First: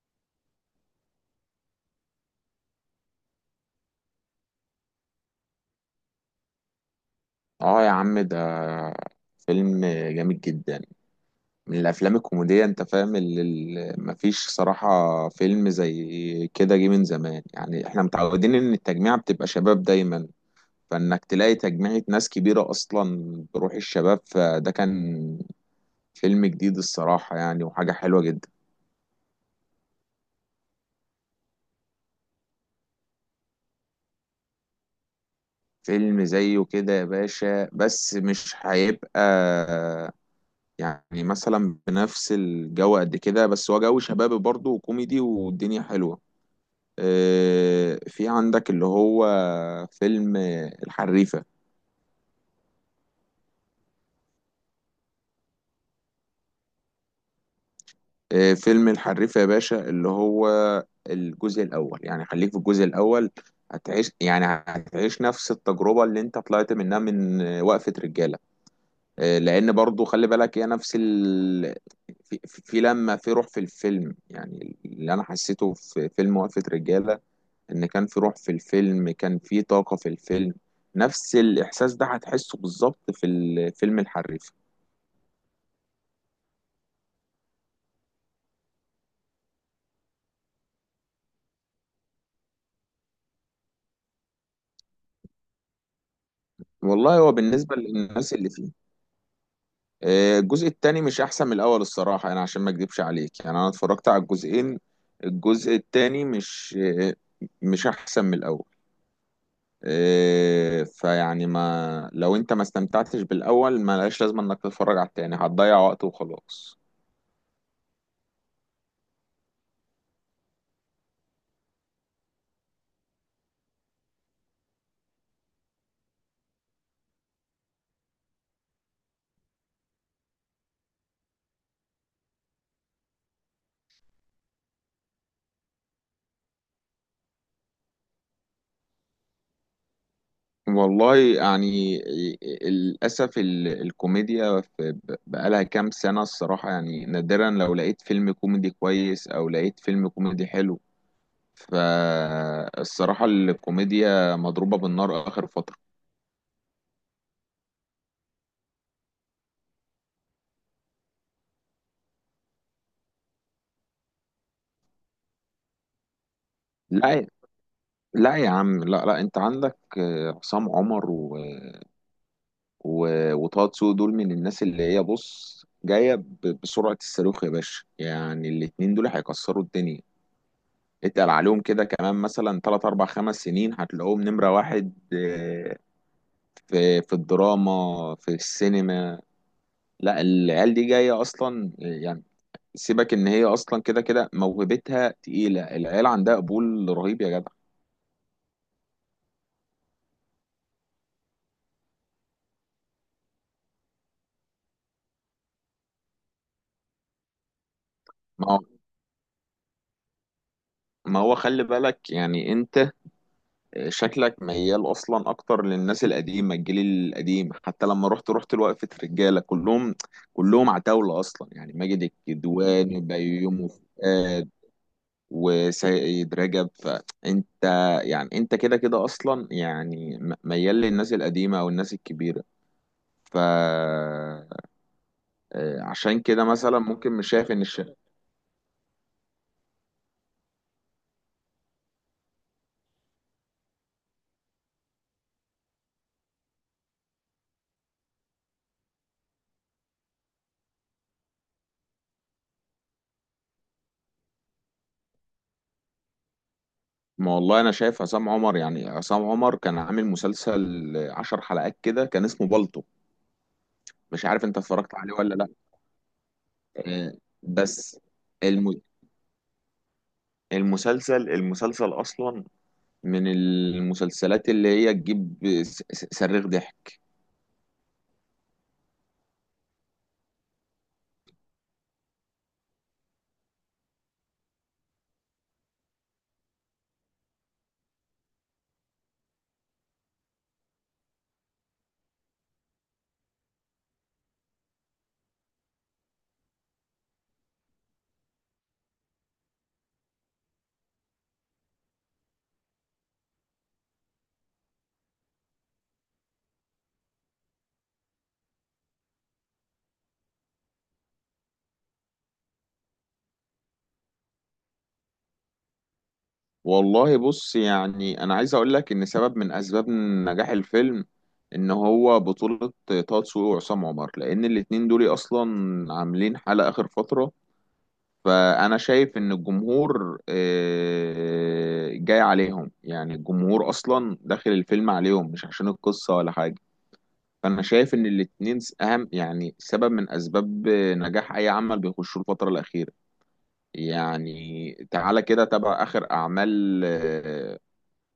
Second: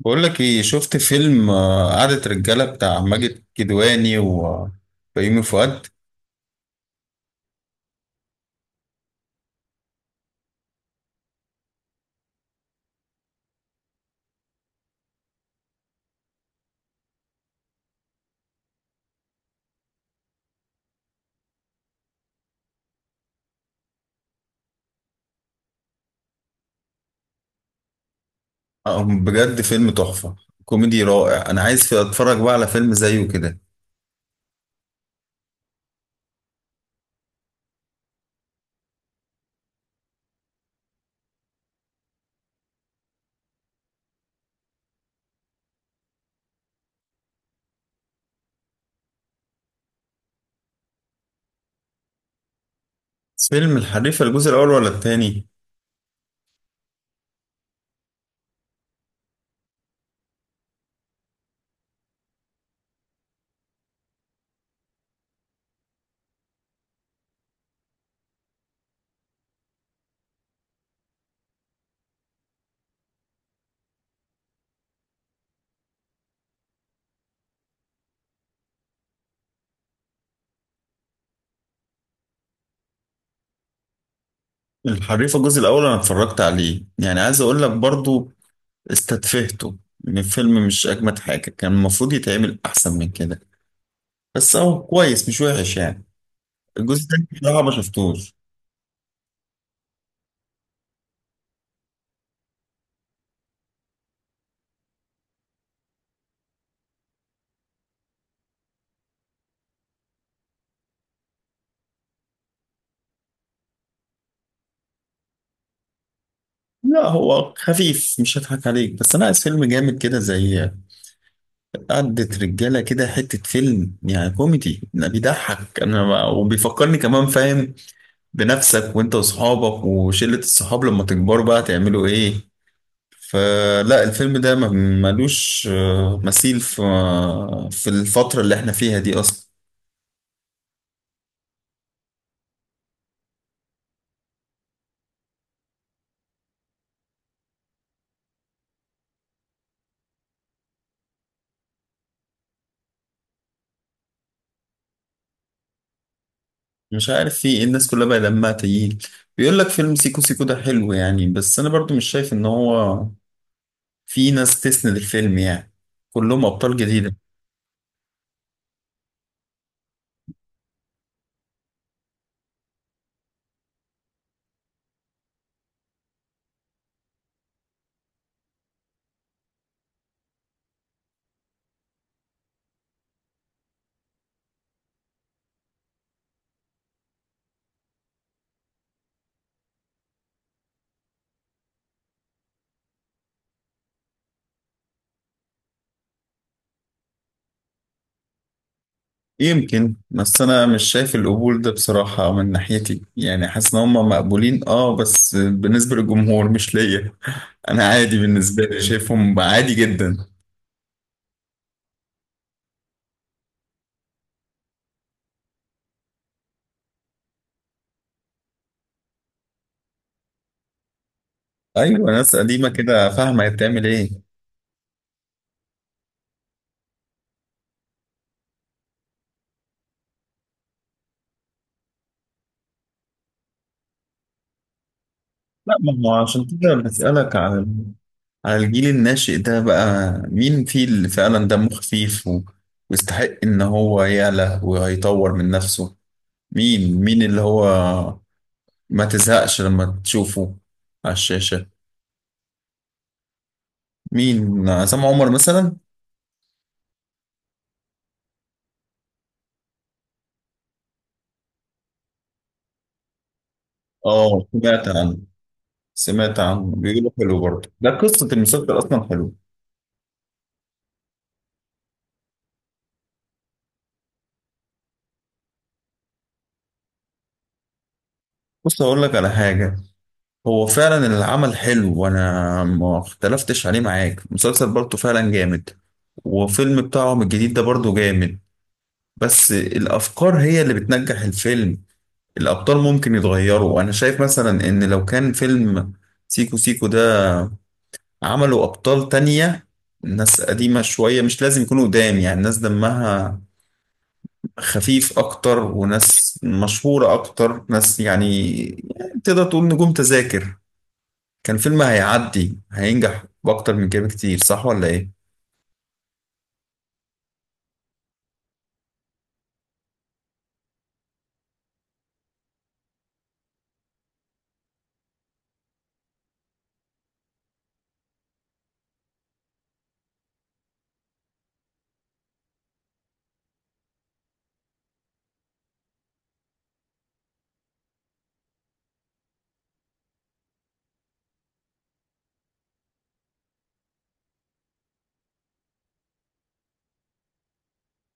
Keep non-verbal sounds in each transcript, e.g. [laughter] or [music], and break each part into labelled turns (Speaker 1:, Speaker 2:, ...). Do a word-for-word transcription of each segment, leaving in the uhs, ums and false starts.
Speaker 1: بقول لك ايه، شفت فيلم آه، قعدة رجالة بتاع ماجد الكدواني وبيومي فؤاد؟
Speaker 2: اه يا عم، ده فيلم جامد جدا، من الافلام الكوميديه. انت فاهم، اللي اللي مفيش صراحه فيلم زي كده جه من زمان. يعني احنا متعودين ان التجميعه بتبقى شباب دايما، فانك تلاقي تجميعه ناس كبيره اصلا بروح الشباب، فده كان فيلم جديد الصراحه يعني، وحاجه حلوه جدا.
Speaker 1: آه، بجد فيلم تحفة، كوميدي رائع. انا عايز اتفرج بقى على فيلم زيه كده.
Speaker 2: فيلم زيه كده يا باشا بس مش هيبقى، يعني مثلا بنفس الجو قد كده، بس هو جو شبابي برضه وكوميدي والدنيا حلوه. آه، في عندك اللي هو فيلم الحريفة.
Speaker 1: فيلم الحريفة الجزء الاول ولا التاني؟
Speaker 2: آه، فيلم الحريفة يا باشا اللي هو الجزء الأول، يعني خليك في الجزء الأول، هتعيش، يعني هتعيش نفس التجربة اللي انت طلعت منها من آه، وقفة رجالة. آه، لأن برضو خلي بالك هي نفس ال... في, في في لما في روح في الفيلم، يعني اللي أنا حسيته في فيلم وقفة رجالة ان كان في روح في الفيلم، كان في طاقة في الفيلم، نفس الاحساس ده هتحسه بالظبط في الفيلم الحريفة.
Speaker 1: الحريفة الجزء الاول انا اتفرجت عليه، يعني عايز اقول لك برضو استتفهته. ان الفيلم مش اجمد حاجة، كان المفروض يتعمل احسن من كده، بس هو كويس مش وحش يعني. الجزء
Speaker 2: والله
Speaker 1: التاني
Speaker 2: هو
Speaker 1: بصراحة ما
Speaker 2: بالنسبة للناس
Speaker 1: شفتوش.
Speaker 2: اللي فيه، آه، الجزء التاني مش احسن من الاول الصراحة، يعني عشان ما اكدبش عليك يعني انا اتفرجت على الجزئين، الجزء التاني مش آه، مش احسن من الاول. آه، فيعني ما لو انت ما استمتعتش بالاول ما لهاش لازمة انك تتفرج على التاني، هتضيع وقت وخلاص.
Speaker 1: لا هو خفيف، مش هضحك عليك، بس انا عايز فيلم جامد كده زي آه، عدت رجالة كده، حتة فيلم يعني كوميدي لا بيضحك أنا ما وبيفكرني كمان، فاهم؟ بنفسك وأنت وأصحابك وشلة الصحاب لما تكبروا بقى تعملوا إيه. فلا الفيلم ده ما- ملوش آه، مثيل في في الفترة اللي إحنا فيها دي أصلا.
Speaker 2: والله يعني، للأسف ال- الكوميديا في- بقالها كام سنة الصراحة، يعني نادرا لو لقيت فيلم كوميدي كويس أو لقيت فيلم كوميدي حلو، فالصراحة الكوميديا مضروبة بالنار آخر فترة.
Speaker 1: مش عارف في إيه، الناس كلها بقى دمها تقيل. بيقول لك فيلم سيكو سيكو ده حلو يعني، بس أنا برضو مش شايف إن هو في ناس تسند الفيلم يعني، كلهم أبطال جديدة.
Speaker 2: لا، لا يا عم، لا، لا، أنت عندك آه، عصام عمر و... و... وطه دسوقي، دول من الناس اللي هي، بص، جاية ب- بسرعة الصاروخ يا باشا، يعني الاتنين دول هيكسروا الدنيا، اتقل عليهم كده كمان مثلا تلات أربع خمس سنين هتلاقوهم نمرة واحد. آه، في في الدراما، في السينما. لا، العيال دي جاية أصلا آه، يعني، سيبك إن هي أصلا كده كده موهبتها تقيلة، العيال عندها قبول رهيب يا جدع.
Speaker 1: يمكن، بس انا مش شايف القبول ده بصراحة من ناحيتي، يعني حاسس ان هم مقبولين اه، بس بالنسبة للجمهور مش ليا. [laughs] انا عادي،
Speaker 2: ما هو
Speaker 1: بالنسبة لي شايفهم عادي جدا.
Speaker 2: ما هو خلي بالك، يعني انت شكلك ميال اصلا اكتر للناس القديمه، الجيل القديم، حتى لما رحت رحت لوقفه رجاله، كلهم كلهم عتاوله اصلا. يعني
Speaker 1: ايوه
Speaker 2: ماجد
Speaker 1: ناس قديمة
Speaker 2: الكدواني،
Speaker 1: كده فاهمة هي
Speaker 2: بيومي
Speaker 1: بتعمل ايه.
Speaker 2: فؤاد، وسيد رجب. فانت يعني انت كده كده اصلا يعني م- ميال للناس القديمه او الناس الكبيره. ف
Speaker 1: لا
Speaker 2: آه،
Speaker 1: ما هو
Speaker 2: عشان كده
Speaker 1: عشان كده
Speaker 2: مثلا ممكن مش
Speaker 1: بسألك
Speaker 2: شايف
Speaker 1: على
Speaker 2: ان الش...
Speaker 1: ال- على الجيل الناشئ ده، بقى مين فيه اللي فعلا دمه خفيف و- ويستحق ان هو يعلى ويطور من نفسه. مين مين اللي هو ما تزهقش لما تشوفه على الشاشة؟ مين، عصام عمر مثلا؟
Speaker 2: ما والله انا شايف عصام عمر. يعني عصام عمر كان عامل مسلسل عشر حلقات كده، كان اسمه بالطو، مش عارف
Speaker 1: اه
Speaker 2: انت
Speaker 1: سمعت
Speaker 2: اتفرجت عليه
Speaker 1: عنه.
Speaker 2: ولا لا.
Speaker 1: سمعت عنه، بيقولوا
Speaker 2: آه،
Speaker 1: حلو برضه، ده
Speaker 2: بس
Speaker 1: قصة المسلسل
Speaker 2: الم...
Speaker 1: أصلا حلو.
Speaker 2: المسلسل المسلسل اصلا من المسلسلات اللي هي تجيب س- س- صريخ ضحك.
Speaker 1: بص أقول لك على حاجة، هو فعلا العمل حلو وأنا ما اختلفتش عليه معاك، المسلسل برضه فعلا جامد، وفيلم بتاعهم الجديد ده برضه جامد. بس الأفكار هي اللي بتنجح الفيلم، الأبطال ممكن يتغيروا. أنا شايف مثلا إن لو كان فيلم سيكو سيكو ده عملوا أبطال تانية، ناس قديمة شوية، مش لازم يكونوا قدام يعني، ناس دمها خفيف اكتر وناس مشهورة اكتر، ناس يعني يعني تقدر تقول نجوم تذاكر، كان فيلم هيعدي هينجح باكتر من كده بكتير، صح ولا ايه؟
Speaker 2: والله بص، يعني انا عايز اقول لك ان سبب من اسباب نجاح الفيلم ان هو بطولة طه دسوقي وعصام عمر، لان الاتنين دول اصلا عاملين حالة اخر فترة. فانا شايف ان الجمهور آه، جاي عليهم، يعني الجمهور اصلا داخل الفيلم عليهم مش عشان القصة ولا حاجة. فانا شايف ان الاتنين اهم يعني سبب من اسباب نجاح اي عمل بيخشوه الفترة الاخيرة. يعني تعالى كده تابع آخر أعمال آه،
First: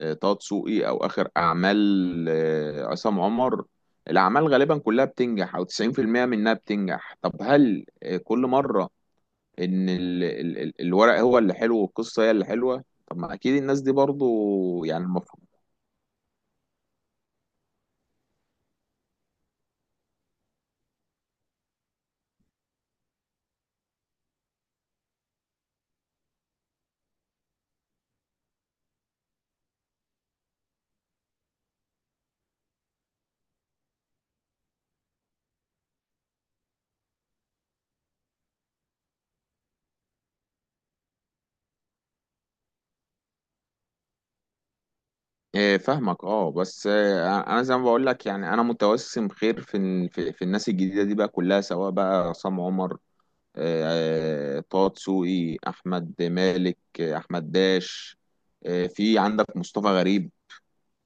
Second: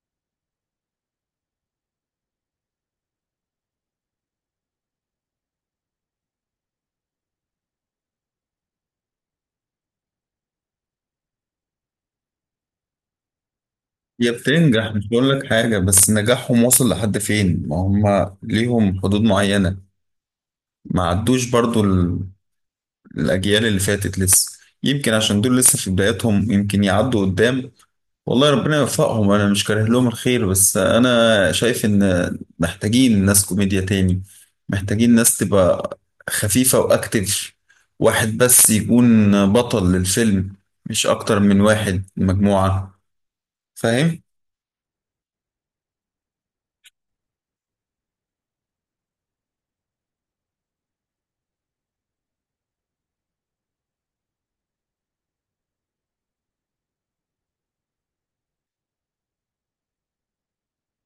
Speaker 2: آه، طه دسوقي، او اخر اعمال آه، عصام عمر، الاعمال غالبا كلها بتنجح، او تسعين في المية منها بتنجح. طب هل آه، كل مره ان ال- ال- ال- الورق هو اللي حلو والقصه هي اللي حلوه؟ طب ما اكيد الناس دي
Speaker 1: هي
Speaker 2: برضو
Speaker 1: بتنجح،
Speaker 2: يعني
Speaker 1: مش بقول
Speaker 2: المفروض.
Speaker 1: لك حاجة، بس نجاحهم وصل لحد فين؟ ما هم ليهم حدود معينة، ما عدوش برضو ال- الأجيال اللي فاتت لسه. يمكن عشان دول لسه في بداياتهم يمكن يعدوا قدام، والله ربنا يوفقهم، انا مش كاره لهم الخير، بس انا شايف ان محتاجين ناس كوميديا تاني، محتاجين ناس تبقى خفيفة واكتف، واحد بس يكون بطل للفيلم، مش اكتر من واحد مجموعة، فاهم؟
Speaker 2: آه، فاهمك، اه، بس آه، انا زي ما بقول لك، يعني انا متوسم خير في ال- في في الناس الجديده دي بقى كلها، سواء بقى عصام عمر، آه، آه، طه دسوقي، احمد مالك، آه، احمد داش، آه، في عندك مصطفى غريب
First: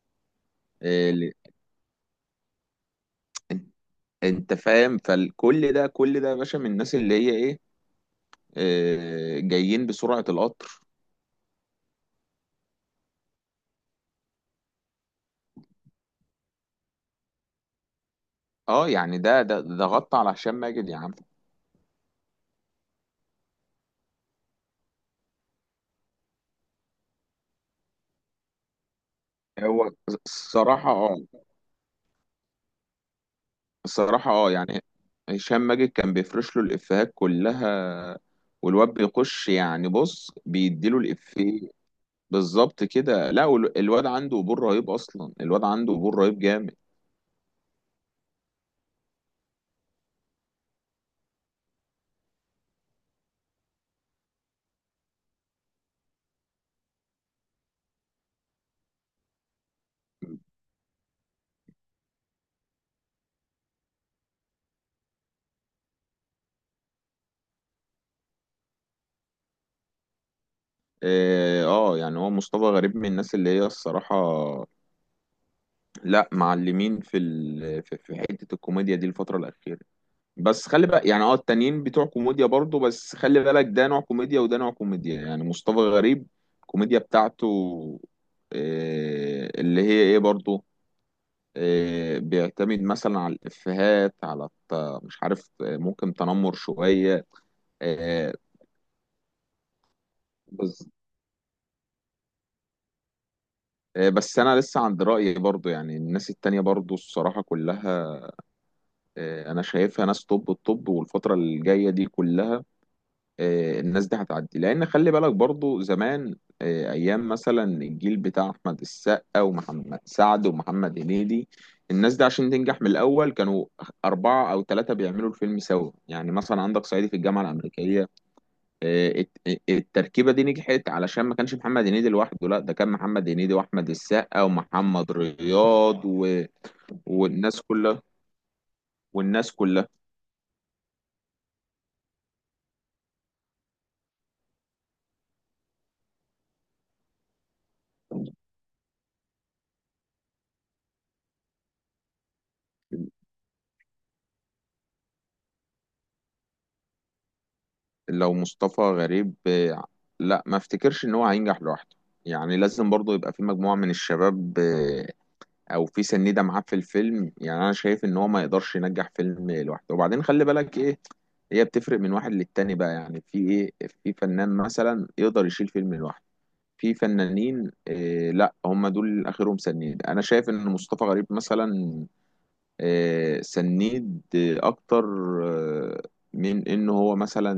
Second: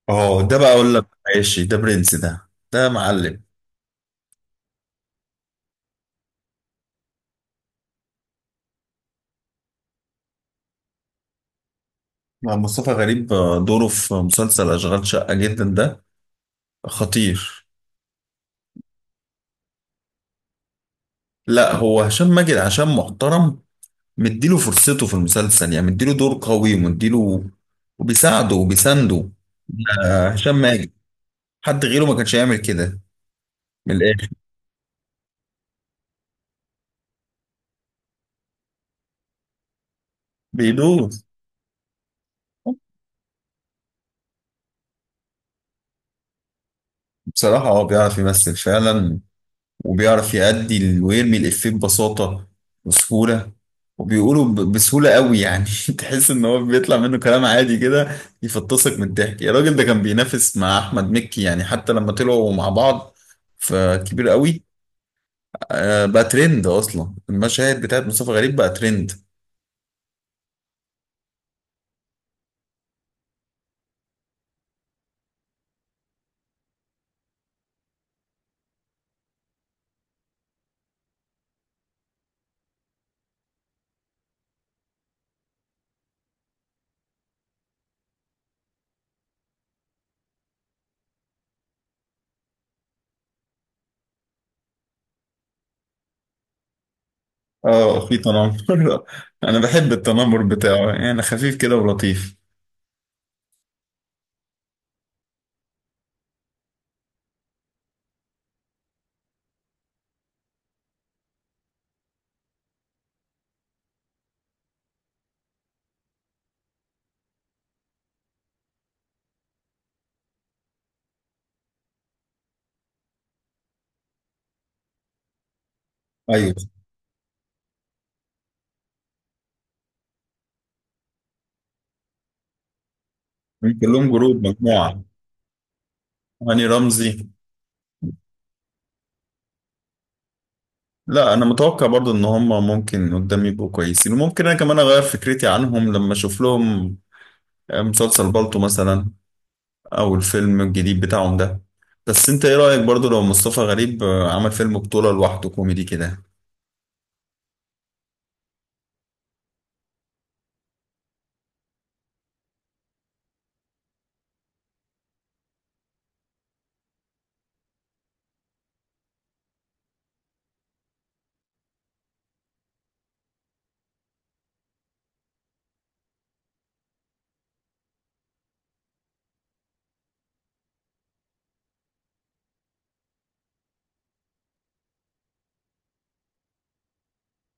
Speaker 1: اه ده بقى اقول لك،
Speaker 2: اللي
Speaker 1: ماشي ده برنس، ده ده معلم.
Speaker 2: انت انت فاهم. فكل ده كل ده يا باشا، من الناس اللي هي ايه، آه، جايين بسرعة القطر.
Speaker 1: مع مصطفى غريب آه، دوره في مسلسل اشغال شقة جدا، ده خطير.
Speaker 2: اه، يعني ده ده ده غطى على هشام ماجد يا عم.
Speaker 1: لا هو هشام ماجد عشان محترم مديله فرصته في المسلسل، يعني مديله دور قوي ومديله، وبيساعده وبيسانده
Speaker 2: هو
Speaker 1: آه، هشام
Speaker 2: الصراحة
Speaker 1: ماجد،
Speaker 2: اه
Speaker 1: حد غيره ما كانش هيعمل كده. من الاخر
Speaker 2: الصراحة اه يعني هشام ماجد كان بيفرش له الإفيهات كلها، والواد بيخش، يعني بص بيديله
Speaker 1: بيدوس.
Speaker 2: الإفيه بالظبط كده. لا، وال- الواد عنده قبول رهيب أصلا، الواد عنده قبول رهيب جامد.
Speaker 1: بصراحة هو بيعرف يمثل فعلا، وبيعرف يأدي ال- ويرمي الإفيه ببساطة وسهولة، وبيقوله ب- بسهولة قوي يعني. [laughs] تحس إن هو بيطلع منه كلام عادي كده يفطسك من الضحك يا راجل، ده كان بينافس مع أحمد مكي يعني حتى لما طلعوا مع بعض، فكبير قوي. آه، بقى ترند اصلا، المشاهد بتاعت مصطفى غريب بقى ترند.
Speaker 2: اه، آه، يعني هو مصطفى غريب من الناس اللي هي الصراحة لا معلمين في ال... في في حته الكوميديا دي الفتره الاخيره. بس خلي بقى، يعني اه التانيين بتوع كوميديا برضو، بس خلي بالك ده نوع كوميديا وده نوع كوميديا. يعني مصطفى غريب الكوميديا بتاعته آه، اللي هي ايه برضو، آه، بيعتمد مثلا على الافيهات، على الت- مش عارف، آه، ممكن تنمر شويه.
Speaker 1: اه في
Speaker 2: آه،
Speaker 1: تنمر. [laughs] انا بحب التنمر
Speaker 2: بس
Speaker 1: بتاعه يعني، خفيف كده ولطيف.
Speaker 2: آه، بس انا لسه عند رايي برضو، يعني الناس التانية برضو الصراحه كلها آه، انا شايفها ناس طب الطب، والفتره الجايه دي كلها آه، الناس دي هتعدي، لان خلي بالك برضو زمان آه، ايام مثلا الجيل بتاع احمد السقا ومحمد سعد ومحمد هنيدي، الناس دي عشان تنجح من الاول كانوا اربعه او ثلاثه بيعملوا الفيلم سوا. يعني
Speaker 1: ايوه
Speaker 2: مثلا عندك صعيدي في الجامعه الامريكيه، آه، الت- التركيبه دي نجحت علشان ما كانش محمد هنيدي لوحده، لا ده كان محمد هنيدي
Speaker 1: من
Speaker 2: واحمد
Speaker 1: كلهم
Speaker 2: السقا
Speaker 1: جروب، مجموعه،
Speaker 2: ومحمد رياض و...
Speaker 1: هاني رمزي.
Speaker 2: والناس كلها والناس
Speaker 1: لا انا متوقع برضو ان هم ممكن قدام يبقوا كويسين، وممكن انا كمان اغير فكرتي عنهم لما اشوف لهم آه، مسلسل
Speaker 2: كلها
Speaker 1: بالطو مثلا، او الفيلم الجديد بتاعهم ده. بس انت ايه رايك برضو لو مصطفى غريب آه، عمل فيلم بطوله لوحده كوميدي كده؟
Speaker 2: لو مصطفى غريب آه، لا، ما افتكرش ان هو هينجح لوحده، يعني لازم برضه يبقى في مجموعة من الشباب آه، او في سنيدة معاه في الفيلم. يعني انا شايف ان هو ما يقدرش ينجح فيلم لوحده، وبعدين خلي بالك ايه، هي بتفرق من واحد للتاني بقى، يعني في ايه، في فنان مثلا يقدر يشيل فيلم لوحده، في فنانين إيه، لا هم دول اخرهم سنيد. انا شايف ان مصطفى غريب مثلا إيه، سنيد إيه اكتر آه، من ان هو مثلا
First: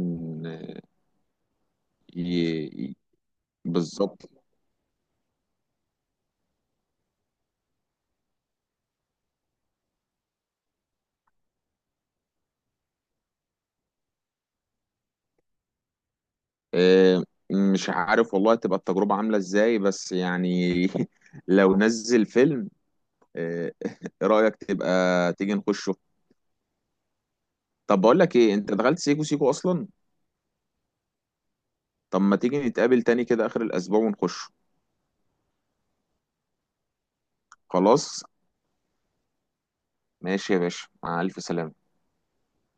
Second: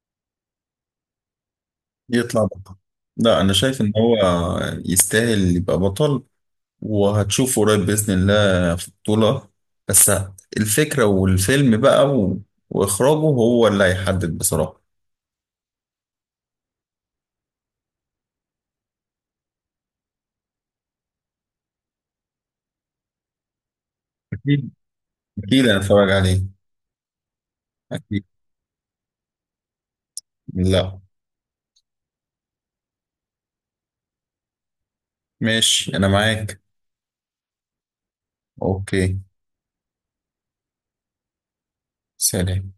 Speaker 1: يطلع.
Speaker 2: ي-
Speaker 1: لا انا شايف ان هو
Speaker 2: بالظبط.
Speaker 1: يستاهل يبقى بطل، وهتشوفه قريب باذن الله في بطوله، بس الفكره والفيلم بقى و... واخراجه هو اللي هيحدد بصراحه.
Speaker 2: آه، مش عارف والله تبقى التجربة عاملة ازاي، بس يعني [laughs] لو نزل فيلم، آه، [laughs] ايه رأيك
Speaker 1: اكيد.
Speaker 2: تبقى تيجي
Speaker 1: اكيد انا
Speaker 2: نخشه؟
Speaker 1: اتفرج عليه.
Speaker 2: طب بقول
Speaker 1: اكيد.
Speaker 2: لك ايه، انت دخلت سيكو سيكو اصلا؟
Speaker 1: لا.
Speaker 2: طب ما تيجي نتقابل تاني كده اخر الاسبوع ونخشه.
Speaker 1: ماشي انا معاك.
Speaker 2: خلاص،
Speaker 1: اوكي.
Speaker 2: ماشي يا باشا، مع الف سلامة.
Speaker 1: سلام.